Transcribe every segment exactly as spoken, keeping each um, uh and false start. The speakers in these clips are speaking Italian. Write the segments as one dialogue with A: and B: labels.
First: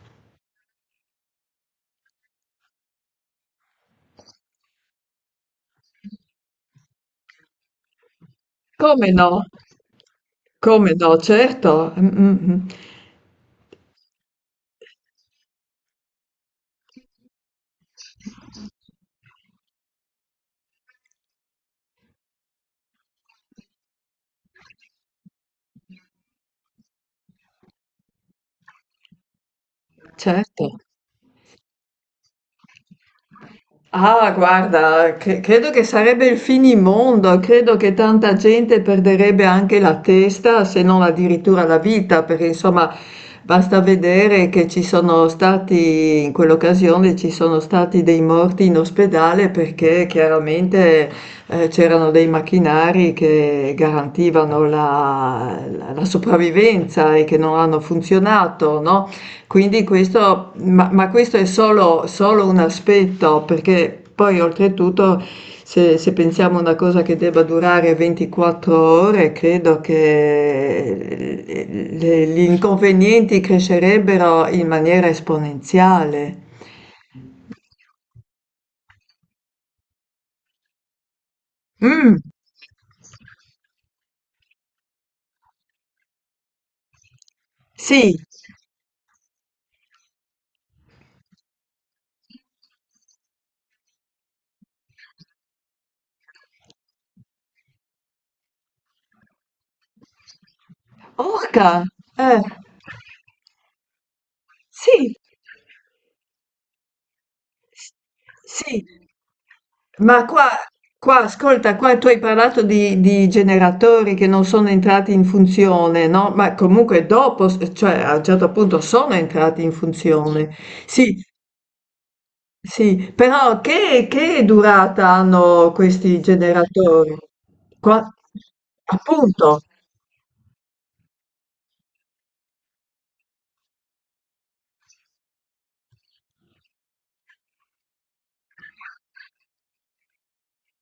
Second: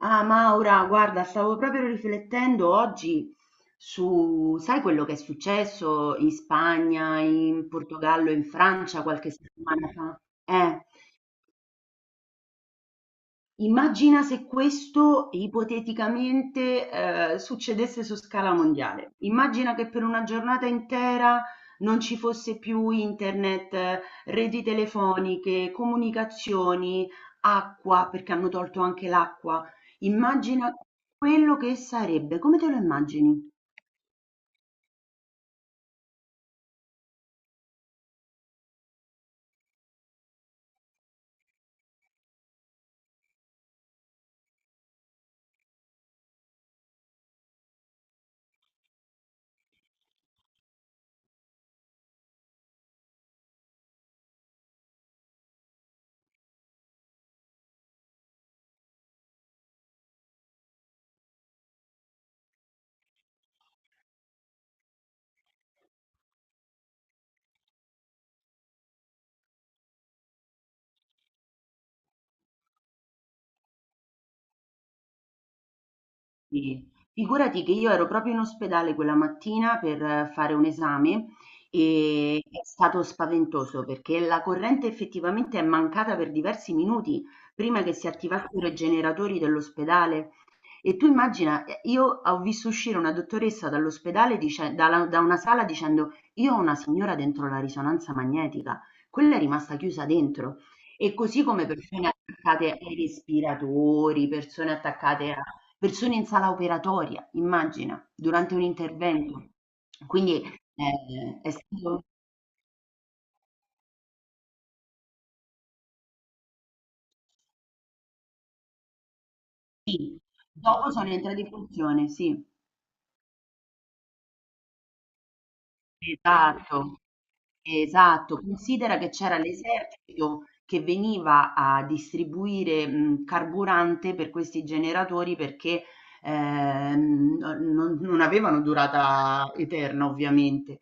A: Ah, Maura, guarda, stavo proprio riflettendo oggi su, sai quello che è successo in Spagna, in Portogallo, in Francia
B: Come
A: qualche
B: no,
A: settimana fa? Eh.
B: come no, certo, mm, mm, mm,
A: Immagina se questo ipoteticamente, ehm, succedesse su scala mondiale. Immagina che per una giornata intera non ci fosse più internet, reti telefoniche, comunicazioni, acqua, perché hanno tolto anche l'acqua.
B: certo.
A: Immagina quello che sarebbe. Come te lo immagini?
B: Ah, guarda, cre- credo che sarebbe il finimondo, credo che tanta gente perderebbe anche la testa, se non addirittura la vita, perché insomma basta vedere che ci sono stati, in quell'occasione ci sono stati dei morti in ospedale perché chiaramente eh, c'erano dei macchinari che garantivano la, la- la sopravvivenza e che non hanno funzionato, no? Quindi questo, ma, ma questo è solo, solo un aspetto, perché poi oltretutto se, se pensiamo a una cosa che debba durare ventiquattro ore, credo che le- gli inconvenienti crescerebbero in maniera esponenziale.
A: Sì, figurati che io ero proprio in ospedale quella mattina per eh, fare un esame
B: Mm,
A: e è stato spaventoso perché la corrente effettivamente è mancata per diversi minuti prima che si
B: sì,
A: attivassero i generatori dell'ospedale e tu immagina, eh, io ho visto uscire una dottoressa dall'ospedale dice- dalla- da una sala dicendo io ho una signora dentro la risonanza magnetica, quella è rimasta chiusa dentro. E così come
B: orca,
A: persone
B: eh,
A: attaccate ai respiratori, persone
B: sì.
A: attaccate a persone in sala operatoria,
B: S
A: immagina, durante un
B: Sì,
A: intervento.
B: ma
A: Quindi
B: qua qua
A: eh, è
B: ascolta, qua
A: stato
B: tu hai parlato di di generatori che non sono entrati in funzione, no, ma comunque dopo s cioè a un certo punto sono entrati in
A: sì.
B: funzione.
A: Dopo sono
B: Sì,
A: entrate in funzione, sì,
B: sì, però che che durata hanno questi
A: esatto.
B: generatori? Qua
A: Esatto, considera che c'era
B: appunto,
A: l'esercito che veniva a distribuire, mhmm, carburante per questi generatori perché, ehm, n non non avevano durata eterna ovviamente.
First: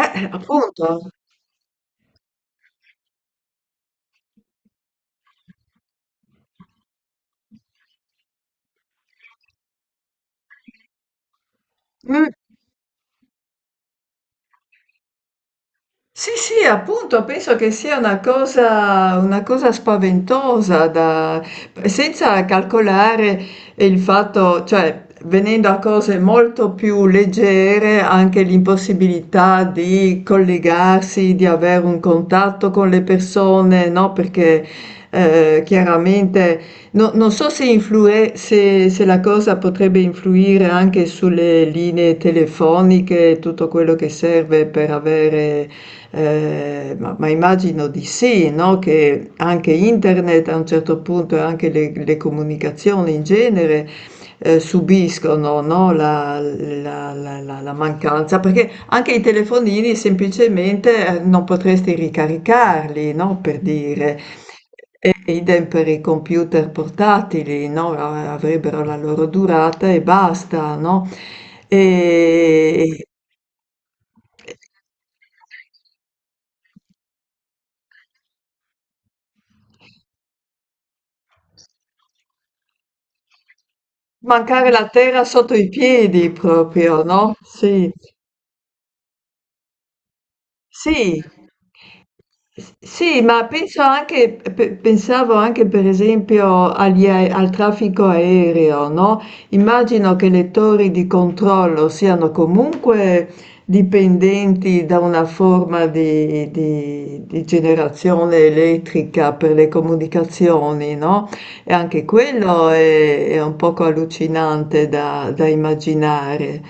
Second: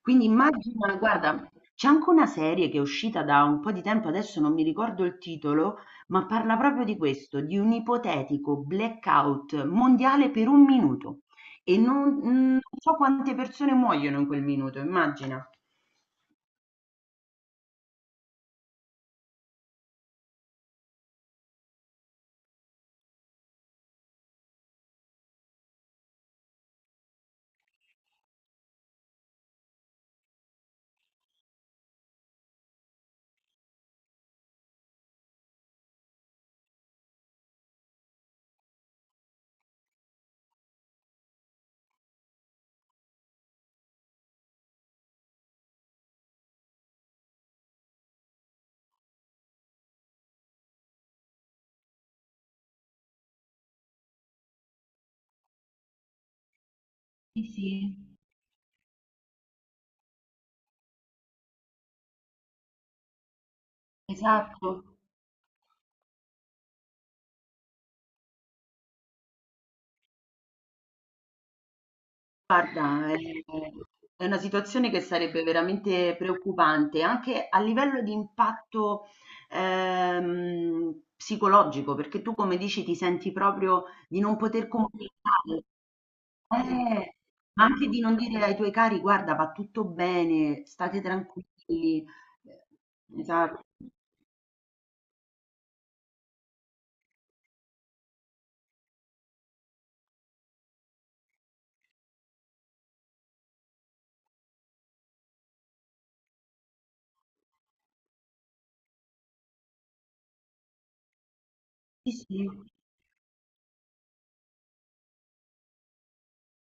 A: Quindi immagina
B: appunto.
A: guarda, c'è anche una serie che è uscita da un po' di tempo, adesso non mi ricordo il titolo, ma parla proprio di questo, di un ipotetico blackout mondiale per un minuto e non
B: Mm.
A: non so quante persone muoiono in quel minuto, immagina.
B: Sì, sì, appunto, penso che sia una cosa, una cosa spaventosa da, senza calcolare il fatto, cioè venendo a cose molto più leggere, anche l'impossibilità di collegarsi, di avere un contatto con le persone, no? Perché eh, chiaramente no- non so se, influe- se, se la cosa potrebbe influire anche sulle linee telefoniche, tutto quello che serve per avere eh, ma, ma immagino di sì, no? Che anche internet a un certo punto e anche le, le comunicazioni in genere eh, subiscono, no? La, la- la-
A: Sì,
B: la- la
A: sì,
B: mancanza, perché anche i telefonini semplicemente eh, non potresti ricaricarli, no? Per dire.
A: esatto.
B: E idem per i computer portatili, no? Avrebbero la loro durata e basta, no? E,
A: Guarda, è è una situazione che sarebbe veramente preoccupante anche a livello di impatto ehm, psicologico, perché tu, come dici, ti senti proprio di non
B: Mancare
A: poter
B: la terra sotto
A: comunicare.
B: i piedi proprio,
A: Eh,
B: no,
A: ma anche
B: sì.
A: di non dire ai tuoi cari, guarda, va tutto bene, state
B: Sì.
A: tranquilli. Eh,
B: S Sì, ma
A: Esatto.
B: penso anche pe pensavo anche per esempio agli ae al traffico aereo, no, immagino che le torri di controllo siano comunque dipendenti da una forma di di di generazione elettrica per le comunicazioni, no, e anche
A: Sì, sì.
B: quello è è un poco allucinante da da immaginare.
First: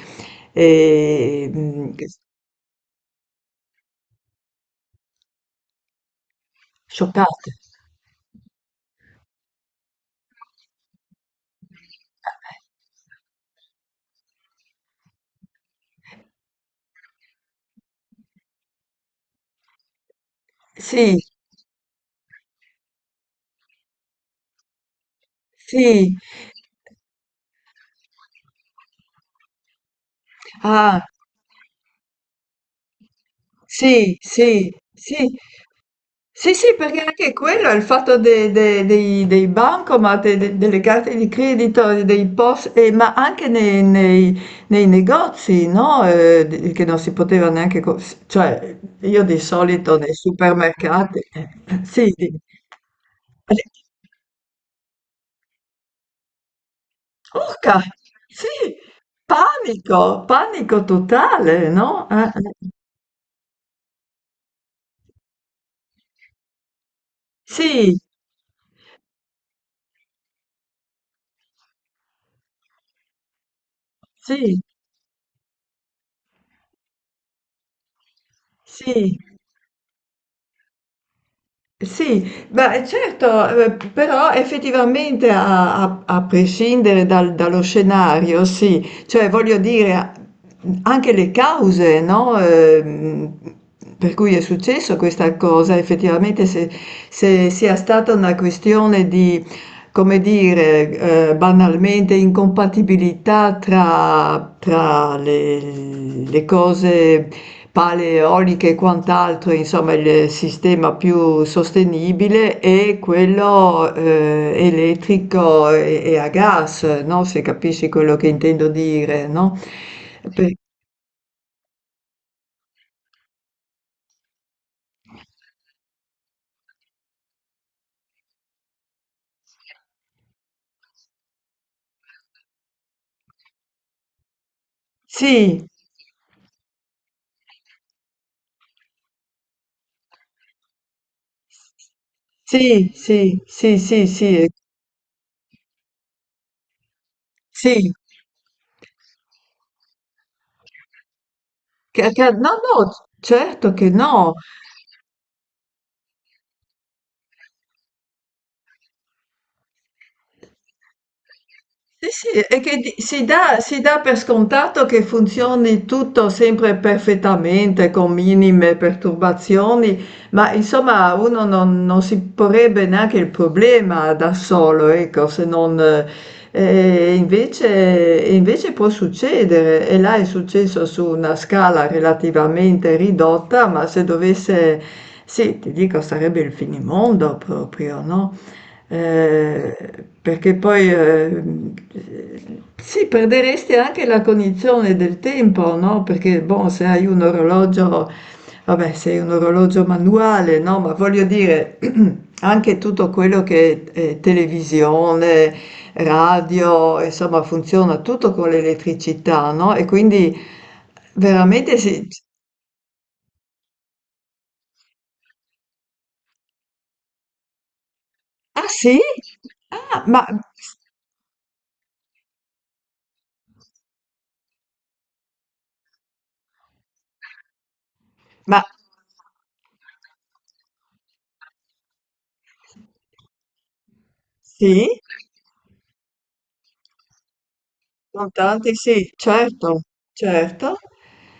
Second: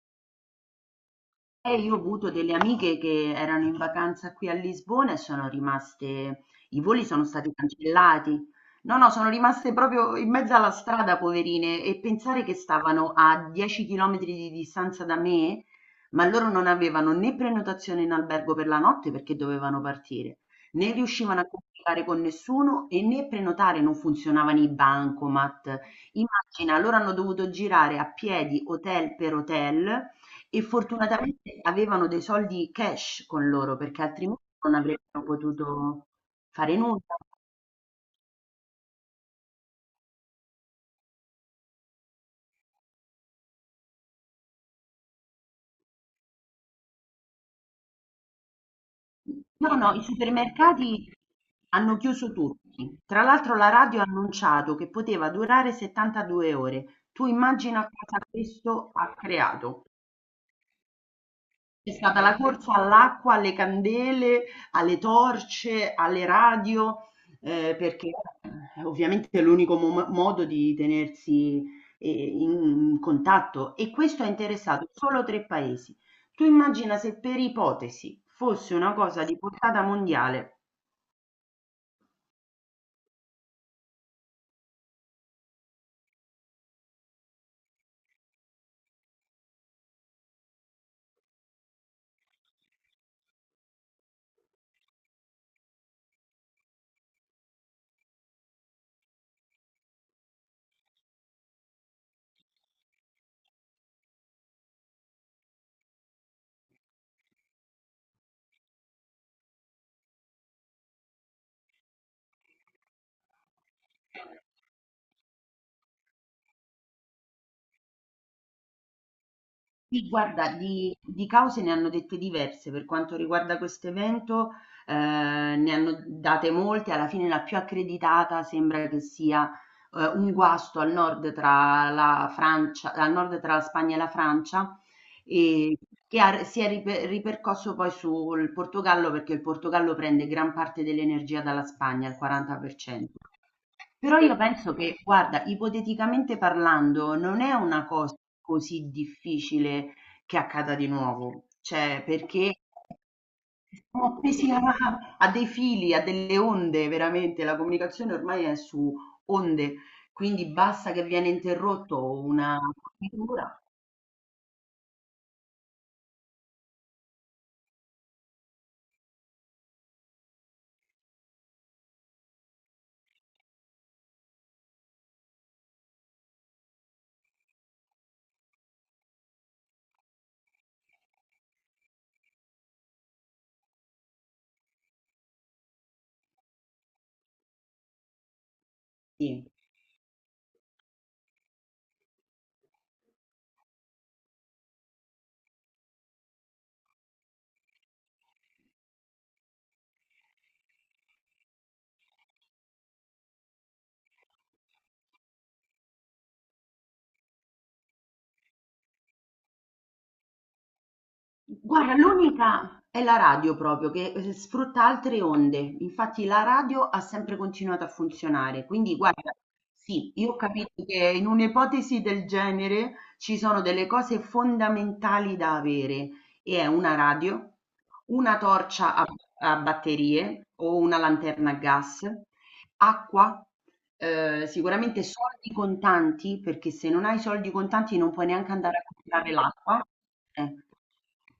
A: Eh,
B: Ehm,
A: io ho avuto delle amiche che erano in vacanza qui a Lisbona e sono rimaste i voli sono
B: Scioccante.
A: stati cancellati. No, no, sono rimaste proprio in mezzo alla strada, poverine, e pensare che stavano a dieci chilometri di distanza da me, ma loro non avevano né prenotazione in albergo per la notte perché dovevano partire, né
B: Sì,
A: riuscivano a comunicare con nessuno e né prenotare, non funzionavano i bancomat.
B: sì,
A: Immagina, loro hanno dovuto girare a piedi hotel per hotel e
B: ah,
A: fortunatamente avevano dei soldi cash con loro, perché
B: sì,
A: altrimenti
B: sì,
A: non avrebbero
B: sì,
A: potuto
B: sì, sì,
A: fare
B: perché
A: nulla.
B: anche quello è il fatto de- de- dei, dei bancomat, e de- delle carte di credito, e dei P O S, e- ma anche nei, nei- nei negozi, no? Eh, di- che non si poteva neanche, co- cioè io di
A: No, no,
B: solito
A: i
B: nei
A: supermercati
B: supermercati, eh, eh,
A: hanno
B: sì,
A: chiuso
B: di-
A: tutti. Tra l'altro
B: eh,
A: la radio ha annunciato che poteva durare settantadue ore. Tu
B: urca,
A: immagina cosa
B: sì,
A: questo ha creato.
B: panico, panico totale,
A: C'è
B: no?
A: stata
B: Eh,
A: la
B: eh,
A: corsa all'acqua, alle candele, alle torce, alle radio, ehm,
B: sì,
A: perché eh, ovviamente è l'unico mom modo di tenersi, ehm, in contatto e questo ha
B: sì,
A: interessato solo tre paesi. Tu immagina se per ipotesi fosse una
B: sì.
A: cosa di portata mondiale.
B: Sì, beh certo, ehm, p però effettivamente a a a prescindere dal dallo scenario, sì, cioè voglio dire a mhmm, anche le cause, no, ehm, per cui è successo questa cosa, effettivamente se se sia stata una questione di, come dire, ehm, banalmente incompatibilità tra tra le le cose paleoliche e quant'altro, insomma il sistema più sostenibile è quello eh, elettrico e, e a gas, no? Se capisci quello che intendo dire, no?
A: Sì, guarda,
B: Per-
A: di, di cause ne hanno dette diverse per quanto riguarda questo evento, eh, ne hanno date molte, alla fine la più accreditata sembra che sia eh, un guasto al nord tra la Francia, al nord tra la Spagna e la Francia,
B: Sì,
A: e che ha si è ripe ripercosso poi sul Portogallo, perché il Portogallo prende gran parte dell'energia dalla Spagna, il
B: sì,
A: quaranta per cento.
B: sì, sì, sì,
A: Però io
B: sì, eh,
A: penso che, guarda, ipoteticamente parlando, non è una
B: sì,
A: cosa così difficile che accada di nuovo, cioè
B: che- che- no,
A: perché
B: no, certo che
A: siamo
B: no,
A: appesi a, a dei fili, a delle onde, veramente, la comunicazione ormai è su onde, quindi basta che viene
B: Sì,
A: interrotto
B: sì,
A: una
B: è che di- si dà,
A: figura,
B: si dà per scontato che funzioni tutto sempre perfettamente, con minime perturbazioni, ma insomma uno non, non si porrebbe neanche il problema da solo, ecco, se non... eh, eh, invece, invece può succedere, e là è successo su una scala relativamente ridotta, ma se dovesse... Sì, ti dico, sarebbe il finimondo proprio, no?
A: sì.
B: Eh, perché poi ehm, sì, perderesti anche la cognizione del tempo, no? Perché boh, se hai un orologio, vabbè, se hai un orologio manuale, no? Ma voglio dire, anche tutto quello che è televisione, radio, insomma, funziona tutto con l'elettricità, no? E quindi veramente
A: Guarda,
B: sì.
A: l'unica è la radio proprio, che eh, sfrutta altre onde. Infatti la radio ha sempre continuato a funzionare.
B: Ah
A: Quindi,
B: sì?
A: guarda,
B: Ah,
A: sì,
B: ma,
A: io ho capito che in un'ipotesi del genere ci sono delle cose fondamentali da avere, e è una radio, una
B: ma
A: torcia a, a batterie o una lanterna a gas, acqua, ehm,
B: sì?
A: sicuramente soldi contanti, perché se non hai soldi contanti non puoi neanche
B: Contanti
A: andare a
B: sì,
A: comprare
B: certo,
A: l'acqua. Eh.
B: certo.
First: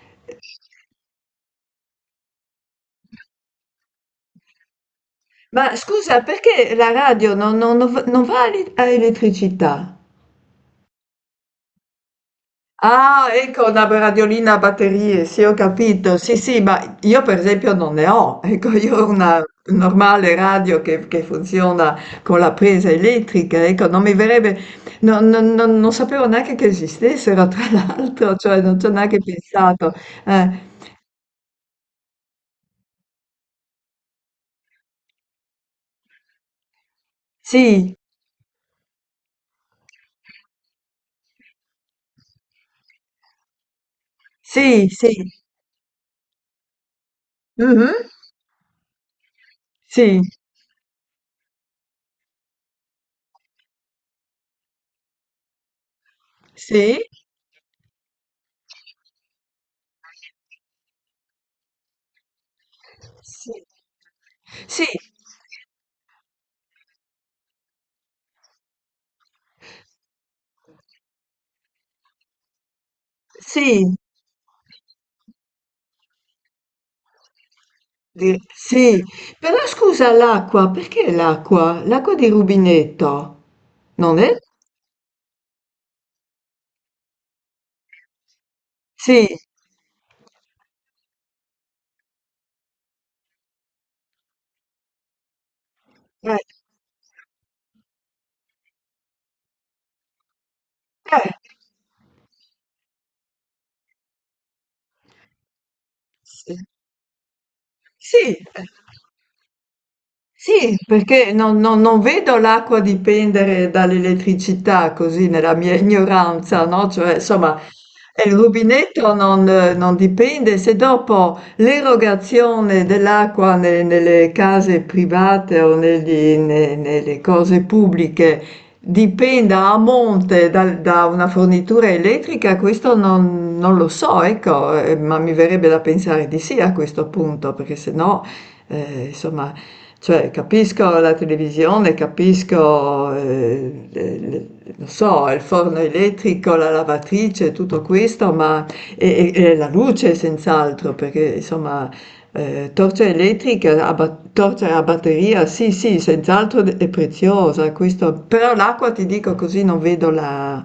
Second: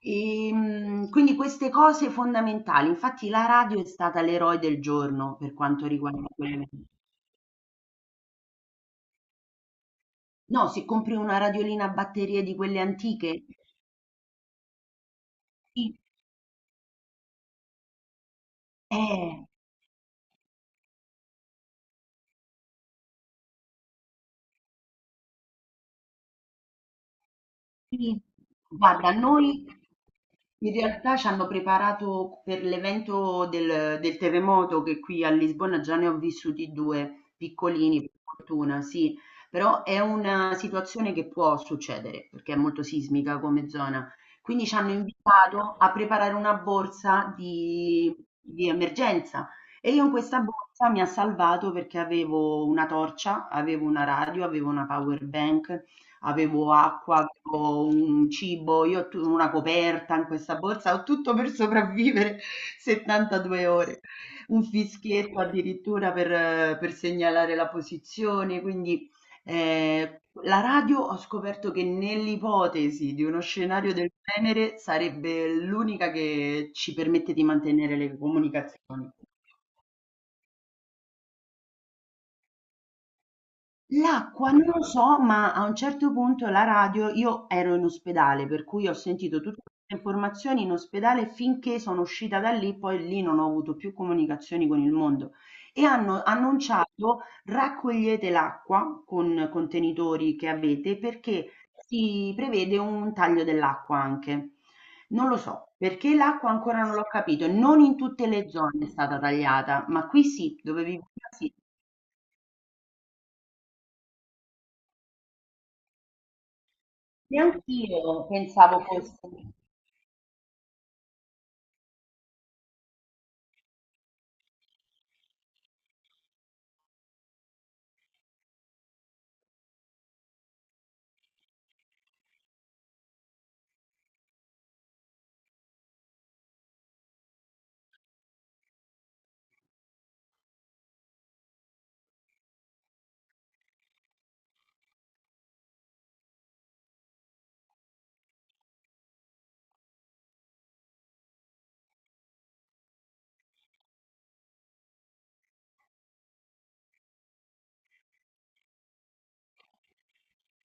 A: Ehm, quindi queste cose fondamentali. Infatti la radio è stata l'eroe del giorno per
B: Ma
A: quanto
B: scusa,
A: riguarda quelle.
B: perché la radio non, non- non va non va a ele- a elettricità?
A: No, se compri una radiolina a batterie di quelle
B: Ah,
A: antiche,
B: ecco, una radiolina a batterie, sì, ho
A: sì,
B: capito. Sì, sì, ma io per esempio non ne ho. Ecco, io ho una
A: eh.
B: normale radio che, che funziona con la presa elettrica. Ecco, non mi verrebbe, non, non- non- non sapevo neanche che esistessero, tra
A: Sì.
B: l'altro, cioè non ci ho
A: Guarda,
B: neanche
A: noi
B: pensato. Eh,
A: in realtà ci hanno preparato per l'evento del, del terremoto che qui a Lisbona già ne ho vissuti due
B: sì,
A: piccolini, per fortuna, sì, però è una situazione che può succedere perché è molto sismica come zona. Quindi ci
B: sì,
A: hanno
B: sì.
A: invitato a preparare una borsa
B: Mhm,
A: di, di emergenza e io in
B: sì.
A: questa borsa mi ha salvato perché avevo una torcia, avevo una radio, avevo una power bank, avevo
B: Sì?
A: acqua, avevo un cibo, io tu una coperta in questa borsa, ho tutto per sopravvivere
B: Sì.
A: settantadue ore, un
B: Sì,
A: fischietto addirittura per, eh, per segnalare la posizione, quindi eh, la radio ho scoperto che nell'ipotesi di uno
B: sì,
A: scenario del genere sarebbe l'unica che ci permette di mantenere le
B: di- sì.
A: comunicazioni.
B: Però scusa, l'acqua, perché l'acqua? L'acqua di rubinetto, non è?
A: L'acqua non lo so, ma a un certo punto la radio io ero in ospedale, per cui ho
B: Sì,
A: sentito tutte queste informazioni in ospedale finché sono uscita da lì, poi lì non ho avuto più comunicazioni con il mondo. E hanno
B: eh,
A: annunciato raccogliete l'acqua con contenitori che avete
B: eh,
A: perché si prevede un taglio dell'acqua anche. Non lo so, perché l'acqua
B: sì.
A: ancora non l'ho capito, non in tutte
B: Sì.
A: le
B: Eh.
A: zone è stata tagliata, ma qui sì,
B: Sì,
A: dove vivo io
B: perché
A: sì.
B: non non non vedo l'acqua dipendere dall'elettricità così nella mia ignoranza, no, cioè insomma,
A: Neanch'io
B: ehm, il
A: pensavo
B: rubinetto
A: fosse
B: non eh, non dipende se dopo l'erogazione dell'acqua ne nelle case private o negli ne nelle cose pubbliche dipenda a monte dal da una fornitura elettrica, questo non non lo so, ecco, ehm, ma mi verrebbe da pensare di sì a questo punto, perché se no, ehm, insomma cioè, capisco la televisione, capisco, ehm, le le non so, il forno elettrico, la lavatrice, tutto questo, ma e e e la luce senz'altro, perché insomma, ehm, torcia elettrica a ba torcia a batteria, sì, sì, senz'altro d è preziosa, questo però l'acqua ti dico così non vedo la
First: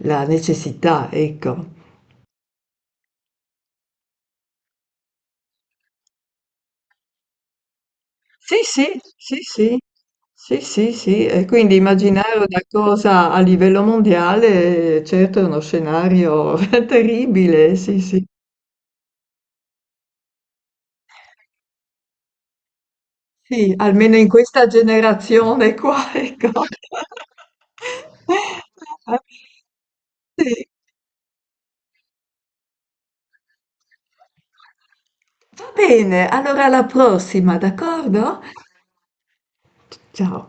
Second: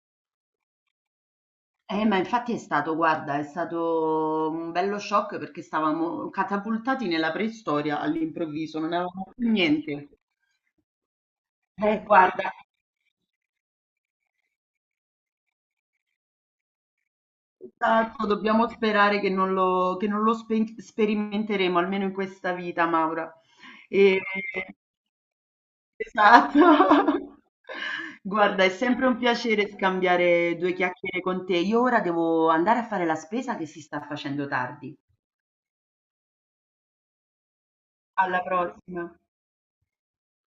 B: la necessità, ecco.
A: eh, ma infatti è stato, guarda, è stato un bello shock perché stavamo catapultati nella preistoria
B: Sì,
A: all'improvviso, non
B: sì,
A: avevamo
B: sì,
A: più
B: sì,
A: niente.
B: sì, sì, sì, e quindi
A: Eh,
B: immaginare
A: guarda,
B: una cosa a livello mondiale, certo è uno scenario terribile, sì, sì,
A: esatto, dobbiamo sperare che non lo, che non lo spe- sperimenteremo, almeno in questa vita, Maura.
B: sì, almeno
A: E-
B: in questa generazione qua, ecco.
A: esatto. Guarda, è sempre un piacere scambiare
B: Sì.
A: due chiacchiere con te. Io ora devo andare a fare la spesa che si sta facendo tardi.
B: Va bene, allora alla prossima, d'accordo?
A: Alla prossima.
B: Ciao.